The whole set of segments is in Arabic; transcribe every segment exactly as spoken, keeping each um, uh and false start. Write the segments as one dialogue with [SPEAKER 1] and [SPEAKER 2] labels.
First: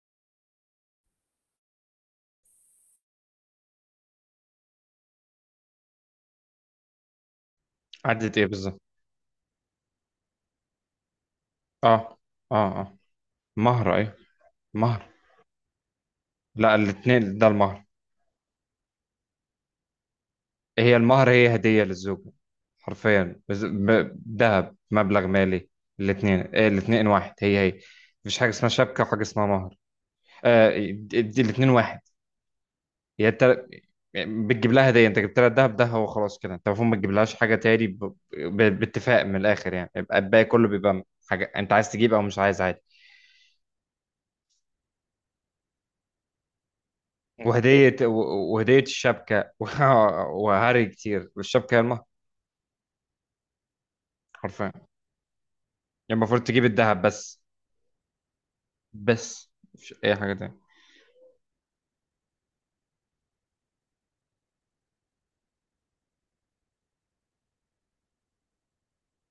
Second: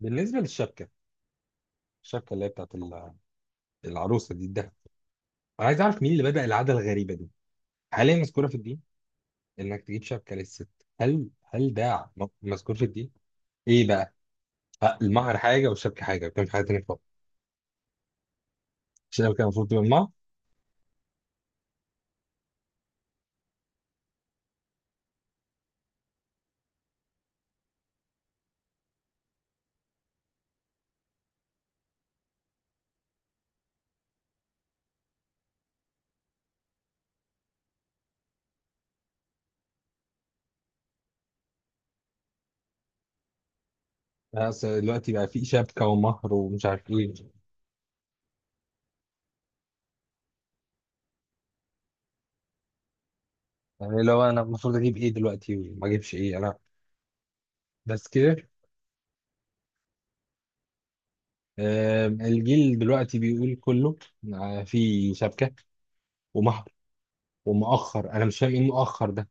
[SPEAKER 1] بالنسبه للشبكه، الشبكه اللي هي بتاعت ال- العروسه دي الدهب. انا عايز اعرف مين اللي بدأ العاده الغريبه دي. هل هي
[SPEAKER 2] عدة
[SPEAKER 1] مذكوره
[SPEAKER 2] ايه
[SPEAKER 1] في الدين،
[SPEAKER 2] بالظبط؟
[SPEAKER 1] انك تجيب شبكه للست؟ هل هل ده
[SPEAKER 2] اه
[SPEAKER 1] م-
[SPEAKER 2] اه
[SPEAKER 1] مذكور في
[SPEAKER 2] اه.
[SPEAKER 1] الدين؟ ايه
[SPEAKER 2] مهر،
[SPEAKER 1] بقى؟
[SPEAKER 2] ايوه.
[SPEAKER 1] ه-
[SPEAKER 2] مهر.
[SPEAKER 1] المهر حاجه والشبكه حاجه بتعمل حاجه
[SPEAKER 2] لا،
[SPEAKER 1] تانيه خالص.
[SPEAKER 2] الاثنين ده المهر.
[SPEAKER 1] الشبكه المفروض تبقى المهر.
[SPEAKER 2] هي المهر، هي هدية للزوجة. حرفيا بز- ب- ذهب، مبلغ مالي. الاثنين إيه؟ الاثنين واحد، هي هي. مفيش حاجة اسمها شبكة وحاجة اسمها مهر. آه. دي الاثنين واحد. هي انت بتجيب لها هدية، انت جبت لها الذهب ده، هو خلاص كده. انت المفروض ما تجيبلهاش حاجة تاني، ب... ب... باتفاق من الاخر يعني، يبقى الباقي كله بيبقى حاجة انت عايز تجيب او مش عايز، عادي.
[SPEAKER 1] آه، بس دلوقتي بقى في شبكه ومهر ومش عارف ايه.
[SPEAKER 2] وهدية و- وهدية الشبكة وهري كتير، والشبكة هي المهر.
[SPEAKER 1] يعني لو انا
[SPEAKER 2] حرفيا
[SPEAKER 1] المفروض
[SPEAKER 2] يعني،
[SPEAKER 1] اجيب ايه دلوقتي وما اجيبش ايه
[SPEAKER 2] المفروض
[SPEAKER 1] انا؟
[SPEAKER 2] تجيب الذهب بس.
[SPEAKER 1] بس كده؟
[SPEAKER 2] بس مش أي حاجة تانية.
[SPEAKER 1] آم، الجيل دلوقتي بيقول كله آه، في شبكه ومهر ومؤخر. انا مش فاهم ايه المؤخر ده.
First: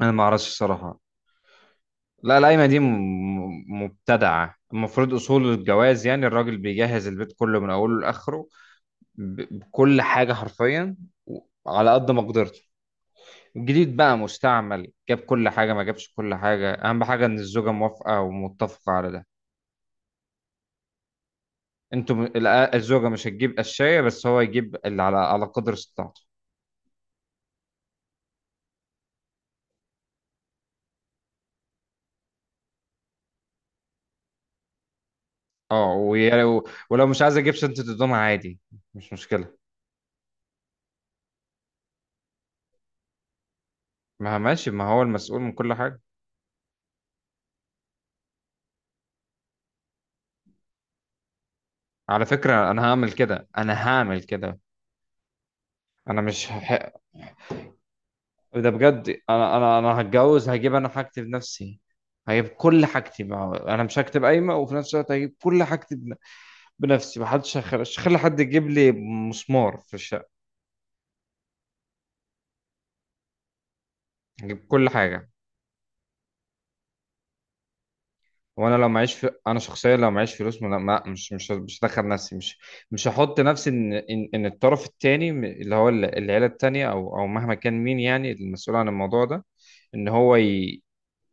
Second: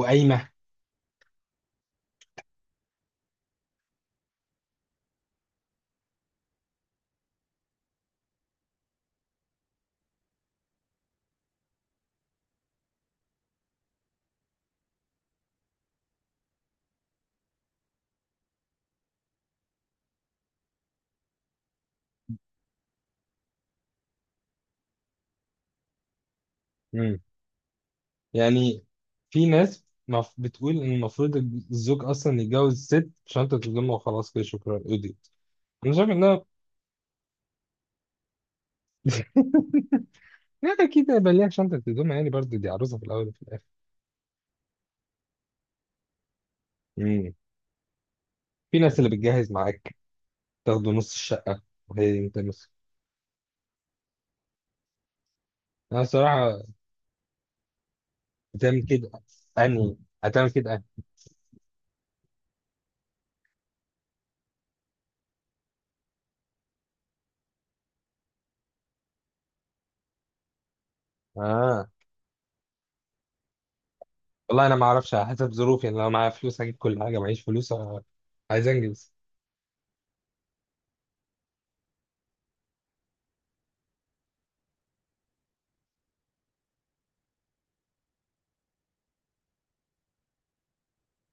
[SPEAKER 2] أنا ما أعرفش الصراحة. لا، القايمة دي م- م- مبتدعة. المفروض أصول الجواز يعني الراجل بيجهز البيت كله من أوله لآخره، ب- بكل حاجة حرفيا، و- على قد مقدرته. جديد بقى مستعمل، جاب كل حاجة ما جابش كل حاجة، أهم حاجة إن الزوجة موافقة ومتفقة على ده. انتوا م- الأ- الزوجه مش هتجيب قشايه، بس هو يجيب اللي على على قدر استطاعته.
[SPEAKER 1] يعني في ناس مف- بتقول ان المفروض الزوج اصلا يتجوز ست شنطة هدوم وخلاص كده، شكرا قضيت. انا
[SPEAKER 2] اه،
[SPEAKER 1] شايف انها
[SPEAKER 2] وي- ولو مش عايز اجيب سنت الدمعه، عادي. مش مشكله.
[SPEAKER 1] لا، اكيد هيبقى ليها شنطة هدوم يعني، برضه دي عروسة في الاول وفي الاخر.
[SPEAKER 2] ما هو ماشي، ما هو المسؤول من كل حاجه.
[SPEAKER 1] مم. في ناس اللي بتجهز معاك، تاخده نص الشقة، وهي
[SPEAKER 2] على
[SPEAKER 1] انت
[SPEAKER 2] فكره،
[SPEAKER 1] نص.
[SPEAKER 2] انا هعمل كده انا هعمل كده.
[SPEAKER 1] انا
[SPEAKER 2] انا مش
[SPEAKER 1] الصراحة
[SPEAKER 2] هح... ده
[SPEAKER 1] بتعمل كده،
[SPEAKER 2] بجد، انا انا
[SPEAKER 1] اني
[SPEAKER 2] انا هتجوز،
[SPEAKER 1] هتعمل كده
[SPEAKER 2] هجيب انا
[SPEAKER 1] أني.
[SPEAKER 2] حاجتي بنفسي. هجيب كل حاجتي بقى. انا مش هكتب قايمه وفي نفس الوقت هجيب كل حاجتي بن- بنفسي. محدش هخ- مش هخلي حد يجيب لي مسمار في الشقه.
[SPEAKER 1] اه، والله
[SPEAKER 2] هجيب
[SPEAKER 1] انا ما
[SPEAKER 2] كل
[SPEAKER 1] اعرفش، على
[SPEAKER 2] حاجه.
[SPEAKER 1] حسب ظروفي يعني. لو معايا فلوس هجيب كل حاجة، معيش فلوس آه، عايز
[SPEAKER 2] وانا لو
[SPEAKER 1] انجز.
[SPEAKER 2] معيش في... انا شخصيا لو معيش فلوس، ما... ما... مش مش مش هدخل نفسي، مش مش هحط نفسي ان ان, إن الطرف التاني م- اللي هو ال- العيله التانيه او او مهما كان مين يعني المسؤول عن الموضوع ده، ان هو ي...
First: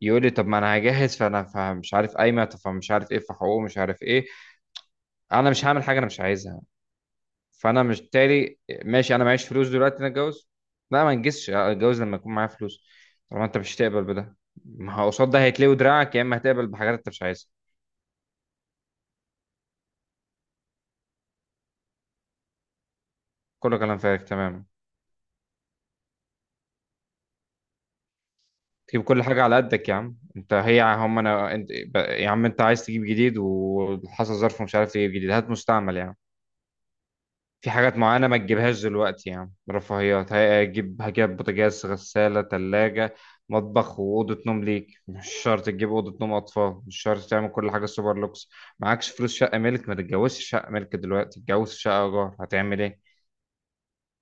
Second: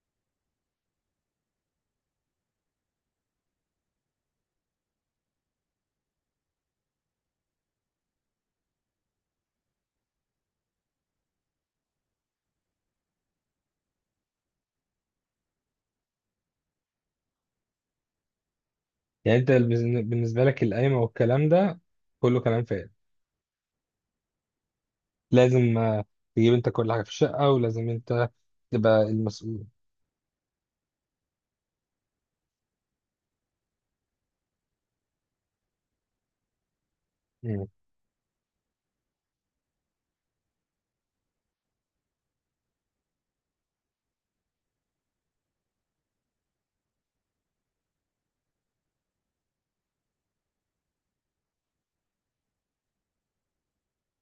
[SPEAKER 2] يقول لي طب ما انا هجهز، فانا فمش عارف قايمه، طب فمش عارف ايه في حقوقه، مش عارف ايه. انا مش هعمل حاجه انا مش عايزها. فانا مش تالي. ماشي، انا معيش فلوس دلوقتي، انا اتجوز؟ لا، ما انجزش، اتجوز لما يكون معايا فلوس. طالما انت مش هتقبل بده، ما هو قصاد ده هيتلوي دراعك، يا اما هتقبل بحاجات انت مش عايزها.
[SPEAKER 1] يعني انت بالنسبة لك القايمة والكلام ده كله كلام فارغ.
[SPEAKER 2] كله كلام فارغ، تمام.
[SPEAKER 1] لازم آه، تجيب انت كل حاجه في الشقه، ولازم انت تبقى
[SPEAKER 2] تجيب كل حاجة على
[SPEAKER 1] المسؤول.
[SPEAKER 2] قدك يا عم، انت هي هم انا انت ب- يا عم، انت عايز تجيب جديد وحصل ظرف ومش عارف تجيب جديد، هات مستعمل يا عم.
[SPEAKER 1] مم.
[SPEAKER 2] في حاجات معينة ما تجيبهاش دلوقتي يا عم، رفاهيات. هجيب هجيب بوتاجاز، غسالة، تلاجة، مطبخ، وأوضة نوم ليك. مش شرط تجيب أوضة نوم أطفال، مش شرط تعمل كل حاجة سوبر لوكس. معكش فلوس شقة ملك، ما تتجوزش شقة ملك دلوقتي، تتجوز شقة إيجار. هتعمل إيه؟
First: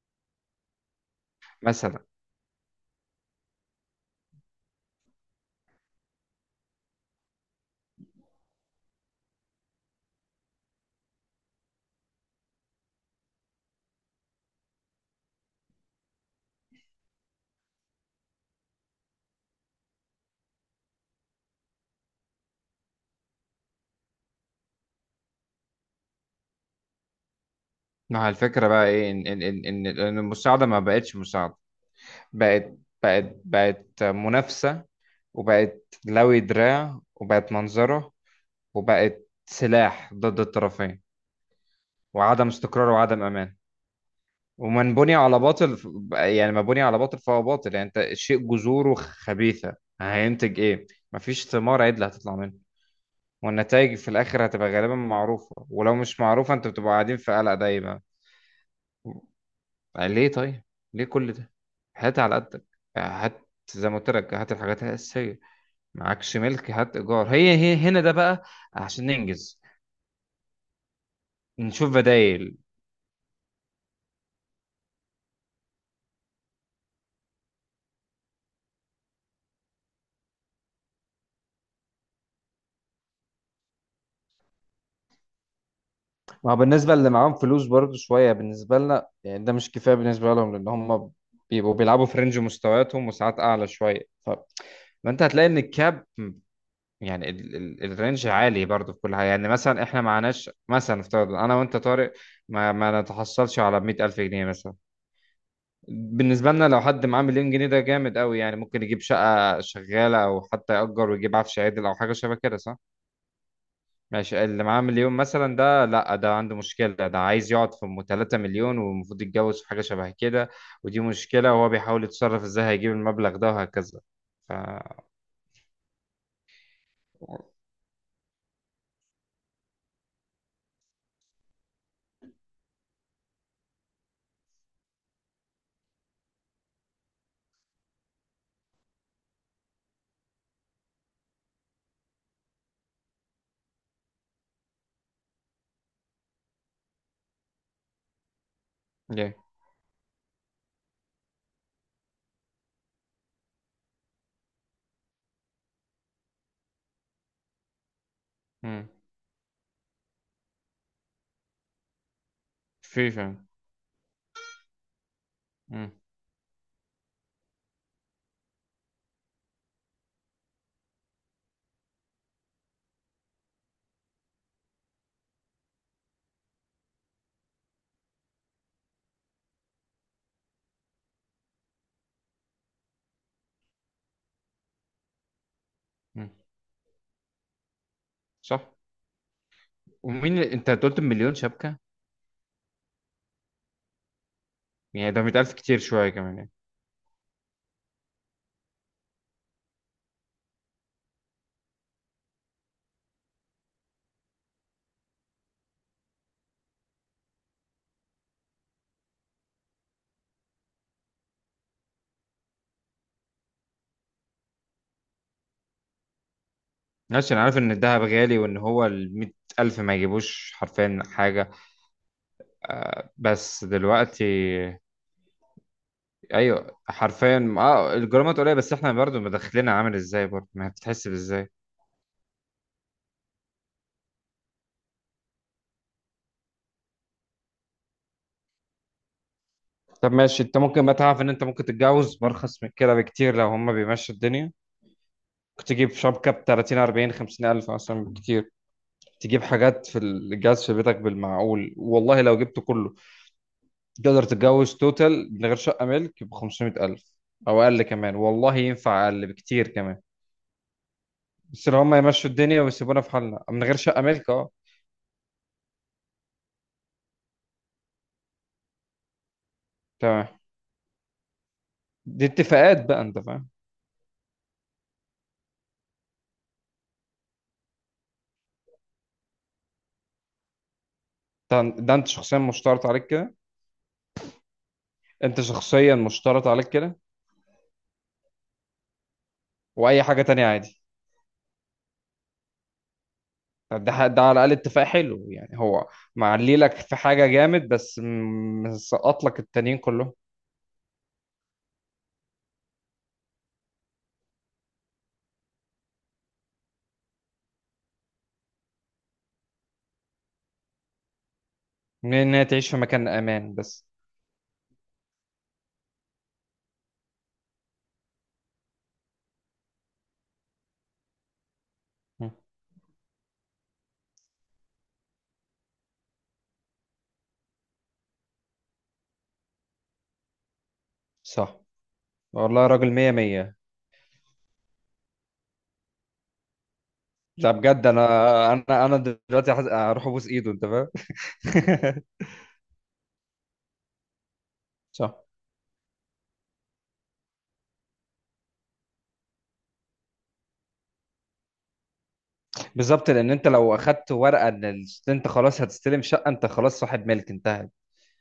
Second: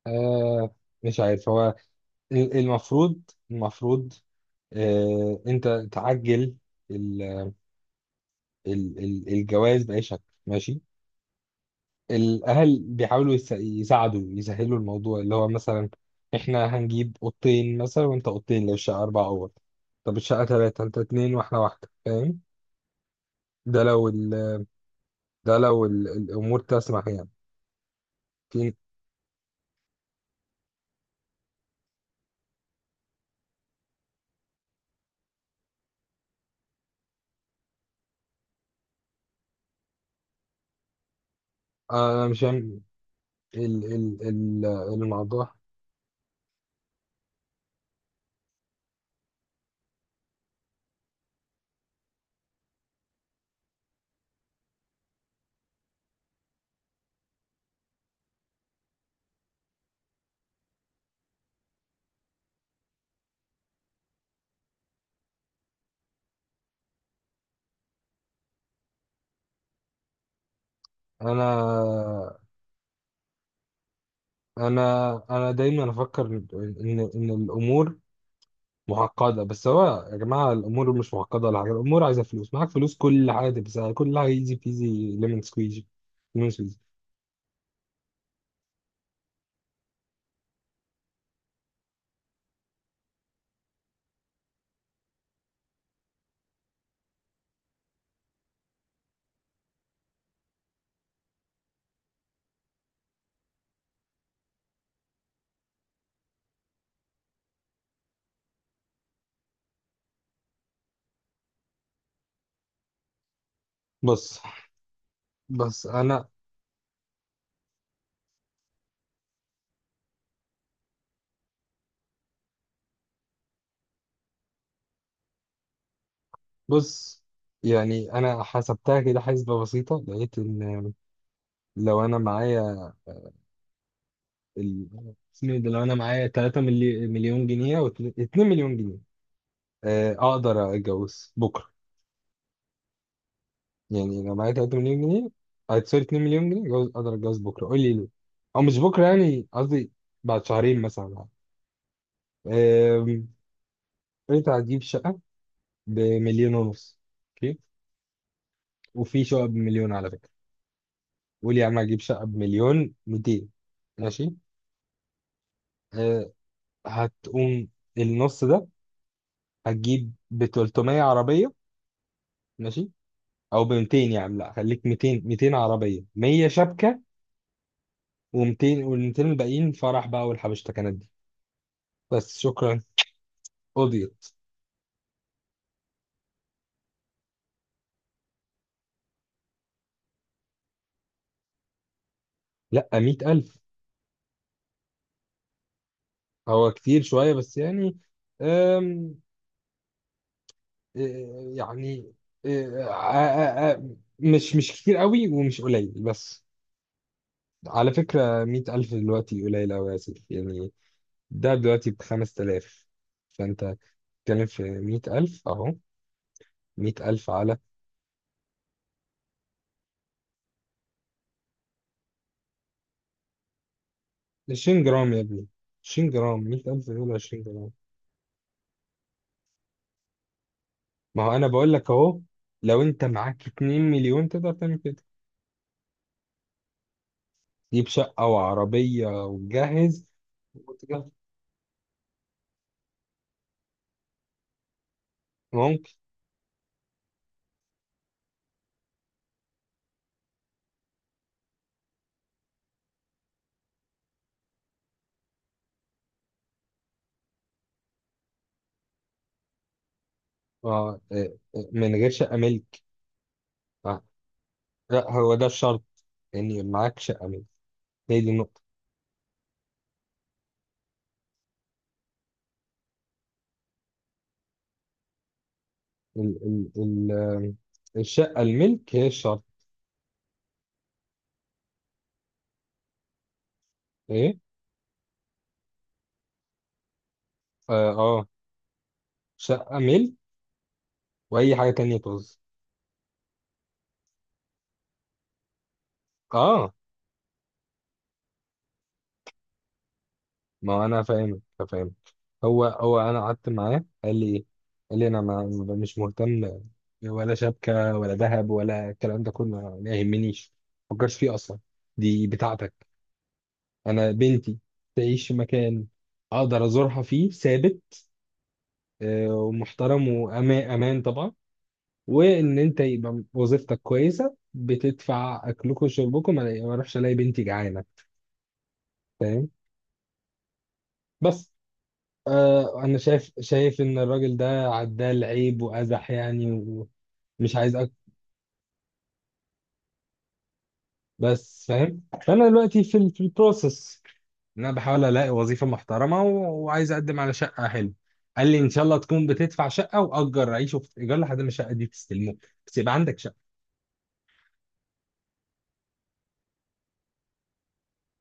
[SPEAKER 1] آه، مش عارف. هو
[SPEAKER 2] مثلا.
[SPEAKER 1] ال- المفروض المفروض آه انت تعجل ال ال ال الجواز بأي شكل ماشي. الأهل بيحاولوا يس- يساعدوا يسهلوا الموضوع، اللي هو مثلا احنا هنجيب أوضتين مثلا وانت أوضتين لو الشقة أربع أوض. طب الشقة تلاتة، انت اتنين واحنا واحدة، فاهم؟ ده لو ال ده لو ال الأمور تسمح يعني.
[SPEAKER 2] ما هو الفكرة
[SPEAKER 1] في،
[SPEAKER 2] بقى إيه؟ إن إن إن إن إن المساعدة ما بقتش مساعدة، بقت بقت بقت منافسة، وبقت لوي دراع، وبقت منظرة، وبقت سلاح ضد الطرفين،
[SPEAKER 1] آه، أنا مش
[SPEAKER 2] وعدم
[SPEAKER 1] فاهم
[SPEAKER 2] استقرار وعدم أمان،
[SPEAKER 1] ال ال ال
[SPEAKER 2] ومن بني على
[SPEAKER 1] الأعضاء.
[SPEAKER 2] باطل. يعني ما بني على باطل فهو باطل. يعني انت الشيء جذوره خبيثة، هينتج ايه؟ مفيش ثمار عدل هتطلع منه. والنتائج في الاخر هتبقى غالبا معروفة، ولو مش معروفة انت بتبقى قاعدين في قلق دايما. ليه طيب؟ ليه كل ده؟ هات على قدك، هات زي ما قلت لك، هات الحاجات الأساسية. معكش ملك، هات ايجار، هي هي هنا ده بقى، عشان ننجز، نشوف
[SPEAKER 1] أنا
[SPEAKER 2] بدايل.
[SPEAKER 1] أنا أنا دايما أفكر إن إن الأمور معقدة. بس هو يا جماعة الأمور مش معقدة ولا حاجة. الأمور عايزة فلوس، معاك فلوس كل حاجة تبقى سهلة، كل حاجة إيزي بيزي، ليمون سكويجي، ليمون
[SPEAKER 2] ما هو
[SPEAKER 1] سكويجي.
[SPEAKER 2] بالنسبة اللي معاهم فلوس برضو شوية بالنسبة لنا، يعني ده مش كفاية بالنسبة لهم، لأن هم بيبقوا بيلعبوا في رينج مستوياتهم وساعات أعلى شوية. ف... فأنت هتلاقي إن الكاب، يعني ال... ال... الرينج عالي برضو في كل حاجة. يعني مثلا إحنا معناش، مثلا افترض أنا وأنت طارق ما, ما نتحصلش على مائة ألف جنيه مثلا. بالنسبة لنا لو حد معاه مليون جنيه ده جامد قوي، يعني ممكن يجيب شقة شغالة أو حتى يأجر ويجيب عفش عادل أو حاجة شبه كده، صح؟
[SPEAKER 1] بص
[SPEAKER 2] ماشي، اللي معاه مليون مثلا ده
[SPEAKER 1] بص
[SPEAKER 2] لا،
[SPEAKER 1] أنا،
[SPEAKER 2] ده عنده مشكلة، ده عايز يقعد في ام 3 مليون، والمفروض يتجوز في حاجة شبه كده. ودي مشكلة، وهو بيحاول يتصرف ازاي هيجيب المبلغ ده، وهكذا. ف
[SPEAKER 1] بص، يعني أنا حسبتها كده حسبة بسيطة. لقيت إن، لو أنا معايا ال... اسمه إيه ده، لو أنا معايا ثلاثة مليون جنيه أو اتنين مليون جنيه، آه، أقدر أتجوز بكرة. يعني لو معايا تلاتة مليون جنيه، آه، سوري، اتنين مليون جنيه جوز، اقدر اتجوز بكره، قول لي ليه. او مش بكره
[SPEAKER 2] yeah.
[SPEAKER 1] يعني قصدي، بعد شهرين مثلا يعني. أم، انت هتجيب شقه بمليون ونص، اوكي.
[SPEAKER 2] مم.
[SPEAKER 1] وفي شقه بمليون على فكره. قول يا عم هجيب شقه بمليون
[SPEAKER 2] في فعلا.
[SPEAKER 1] ميتين. ماشي.
[SPEAKER 2] مم.
[SPEAKER 1] أه، هتقوم النص ده، هتجيب ب تلتميه عربيه. ماشي. او ب ميتين، يا عم لا خليك ميتين. ميتين عربيه، ميه شبكه، و200، وال200 الباقيين فرح بقى والحبشتكنات دي. بس شكرا قضيت.
[SPEAKER 2] مم. صح. ومين اللي- انت قلت مليون شبكة؟
[SPEAKER 1] لا، مية ألف.
[SPEAKER 2] يعني ده مائة ألف كتير شوية كمان يعني.
[SPEAKER 1] هو كتير شوية بس يعني. أم إيه، يعني إيه، آ- آ- آ- مش مش كتير قوي ومش قليل بس. على فكرة مية ألف دلوقتي قليل أوي يا سيف يعني. ده دلوقتي بخمس تلاف. فأنت بتتكلم في مية ألف أهو. مية ألف
[SPEAKER 2] ماشي، انا عارف
[SPEAKER 1] على
[SPEAKER 2] ان الذهب غالي، وان هو ال مية ألف ما يجيبوش حرفيا حاجة. بس دلوقتي
[SPEAKER 1] عشرين جرام يا ابني. عشرين جرام، مية
[SPEAKER 2] ايوه،
[SPEAKER 1] ألف دول عشرين
[SPEAKER 2] حرفيا
[SPEAKER 1] جرام.
[SPEAKER 2] اه الجرامات قليلة، بس احنا برضو مدخلنا عامل ازاي، برضو ما بتتحسب
[SPEAKER 1] ما هو أنا
[SPEAKER 2] ازاي؟
[SPEAKER 1] بقول لك أهو، لو أنت معاك اتنين مليون تقدر تعمل كده. جيب شقة وعربية وتجهز
[SPEAKER 2] طب ماشي، انت ممكن بقى
[SPEAKER 1] وتجهز.
[SPEAKER 2] تعرف ان انت ممكن تتجوز بارخص من كده بكتير لو هما بيمشوا الدنيا. ممكن تجيب
[SPEAKER 1] ممكن.
[SPEAKER 2] شبكة ب تلاتين اربعين خمسين الف اصلا بكتير. تجيب حاجات في الجهاز في بيتك بالمعقول، والله لو جبته كله تقدر تتجوز توتال من غير شقة ملك ب خمسمية الف، او اقل كمان، والله ينفع اقل بكتير كمان.
[SPEAKER 1] آه، آه، آه،
[SPEAKER 2] بس لو
[SPEAKER 1] من
[SPEAKER 2] هما
[SPEAKER 1] غير
[SPEAKER 2] يمشوا
[SPEAKER 1] شقة
[SPEAKER 2] الدنيا
[SPEAKER 1] ملك.
[SPEAKER 2] ويسيبونا في حالنا من غير شقة
[SPEAKER 1] آه،
[SPEAKER 2] ملك، اه.
[SPEAKER 1] لا هو ده الشرط، يعني معاك شقة ملك، هي دي النقطة.
[SPEAKER 2] تمام. دي اتفاقات بقى، انت فاهم؟
[SPEAKER 1] ال ال ال آه، الشقة الملك هي الشرط.
[SPEAKER 2] ده ده انت شخصيا مشترط عليك كده؟
[SPEAKER 1] ايه؟
[SPEAKER 2] انت شخصيا مشترط عليك كده.
[SPEAKER 1] اه، آه، شقة
[SPEAKER 2] واي
[SPEAKER 1] ملك.
[SPEAKER 2] حاجة تانية عادي.
[SPEAKER 1] وأي حاجة تانية طز.
[SPEAKER 2] طب ده ده على الاقل اتفاق حلو يعني، هو معلي
[SPEAKER 1] اه،
[SPEAKER 2] لك في حاجه جامد، بس م- مسقط لك التانيين كلهم.
[SPEAKER 1] ما هو انا فاهمك، فاهم. هو هو انا قعدت معاه قال لي ايه؟ قال لي انا ما ما- مش مهتم، ولا شبكه ولا ذهب ولا الكلام ده كله ما يهمنيش. ما فكرش فيه اصلا.
[SPEAKER 2] من
[SPEAKER 1] دي
[SPEAKER 2] ان هي تعيش
[SPEAKER 1] بتاعتك.
[SPEAKER 2] في مكان امان بس.
[SPEAKER 1] انا بنتي تعيش في مكان اقدر ازورها فيه ثابت، آه، ومحترم وامان طبعا.
[SPEAKER 2] م.
[SPEAKER 1] وان انت يبقى وظيفتك كويسه بتدفع اكلكم وشربكم، ما ما اروحش الاقي بنتي جعانه، فاهم. بس
[SPEAKER 2] صح. والله،
[SPEAKER 1] آه،
[SPEAKER 2] راجل
[SPEAKER 1] انا
[SPEAKER 2] مية
[SPEAKER 1] شايف
[SPEAKER 2] مية.
[SPEAKER 1] شايف ان الراجل ده عدال عيب وازح يعني. ومش
[SPEAKER 2] ده
[SPEAKER 1] عايز
[SPEAKER 2] بجد،
[SPEAKER 1] أك...
[SPEAKER 2] انا انا انا دلوقتي حز- هروح ابوس ايده، انت فاهم؟
[SPEAKER 1] بس فاهم. فانا دلوقتي في ال... في البروسس، ان انا بحاول
[SPEAKER 2] صح.
[SPEAKER 1] الاقي وظيفه محترمه و... وعايز اقدم على شقه حلوه. قال لي ان شاء الله تكون بتدفع شقه واجر عيش وفي ايجار لحد ما الشقه دي تستلموه، بس يبقى
[SPEAKER 2] بالظبط،
[SPEAKER 1] عندك
[SPEAKER 2] لان
[SPEAKER 1] شقه.
[SPEAKER 2] انت لو اخدت ورقه ان ال- انت خلاص هتستلم شقه، انت خلاص صاحب ملك، انتهت.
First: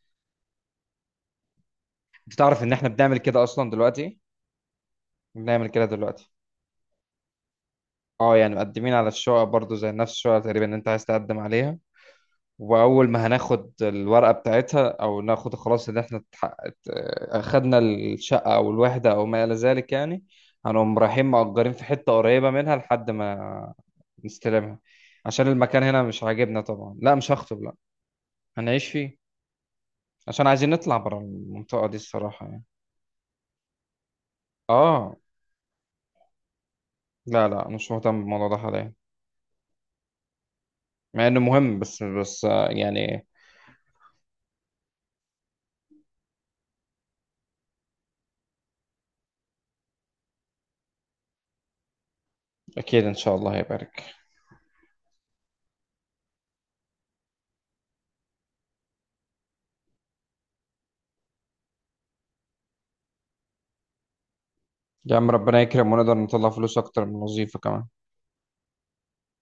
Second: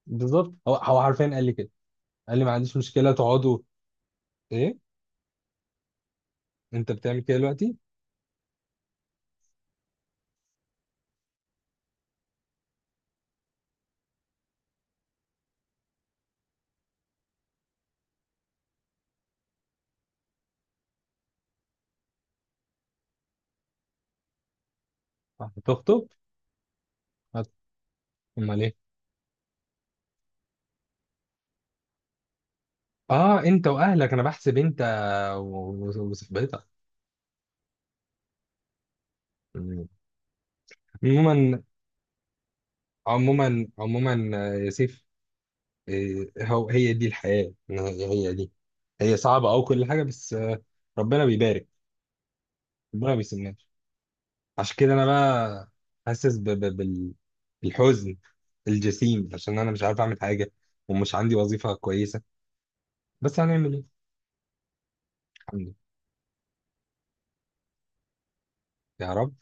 [SPEAKER 1] بالظبط. هو هو حرفيا قال لي كده.
[SPEAKER 2] انت
[SPEAKER 1] قال لي ما
[SPEAKER 2] تعرف ان
[SPEAKER 1] عنديش
[SPEAKER 2] احنا
[SPEAKER 1] مشكله
[SPEAKER 2] بنعمل كده
[SPEAKER 1] تقعدوا.
[SPEAKER 2] اصلا دلوقتي؟
[SPEAKER 1] ايه؟
[SPEAKER 2] بنعمل كده دلوقتي.
[SPEAKER 1] انت بتعمل كده دلوقتي؟
[SPEAKER 2] اه، يعني مقدمين على الشقق برضو زي نفس الشقه تقريبا اللي انت عايز تقدم عليها. واول ما هناخد الورقه بتاعتها، او ناخد خلاص ان احنا اتحققت، اخدنا الشقه او الوحده او ما الى ذلك يعني، هنقوم رايحين مأجرين في حته قريبه منها لحد ما نستلمها، عشان المكان هنا
[SPEAKER 1] هتخطب؟
[SPEAKER 2] مش عاجبنا طبعا. لا، مش
[SPEAKER 1] هت-
[SPEAKER 2] هخطب، لا،
[SPEAKER 1] امال ايه؟
[SPEAKER 2] هنعيش فيه، عشان عايزين نطلع بره المنطقه دي الصراحه يعني.
[SPEAKER 1] اه، انت واهلك انا بحسب. انت
[SPEAKER 2] اه.
[SPEAKER 1] و- و- وصاحبتك.
[SPEAKER 2] لا لا، مش مهتم بالموضوع ده حاليا، مع انه
[SPEAKER 1] عموما،
[SPEAKER 2] مهم، بس بس آه، يعني.
[SPEAKER 1] عموما، عموما، آه، يا سيف، آه، هو هي دي الحياة، إن هي هي دي. هي صعبة أو كل حاجة، بس آه، ربنا بيبارك،
[SPEAKER 2] اكيد ان
[SPEAKER 1] ربنا
[SPEAKER 2] شاء الله
[SPEAKER 1] بيسمناش.
[SPEAKER 2] هيبارك.
[SPEAKER 1] عشان كده أنا بقى حاسس ب- ب- بال- بالحزن الجسيم، عشان أنا مش عارف أعمل حاجة، ومش عندي وظيفة كويسة. بس هنعمل إيه؟
[SPEAKER 2] يا عم،
[SPEAKER 1] الحمد
[SPEAKER 2] ربنا
[SPEAKER 1] لله،
[SPEAKER 2] يكرم ونقدر نطلع فلوس اكتر من الوظيفه كمان.
[SPEAKER 1] يا رب.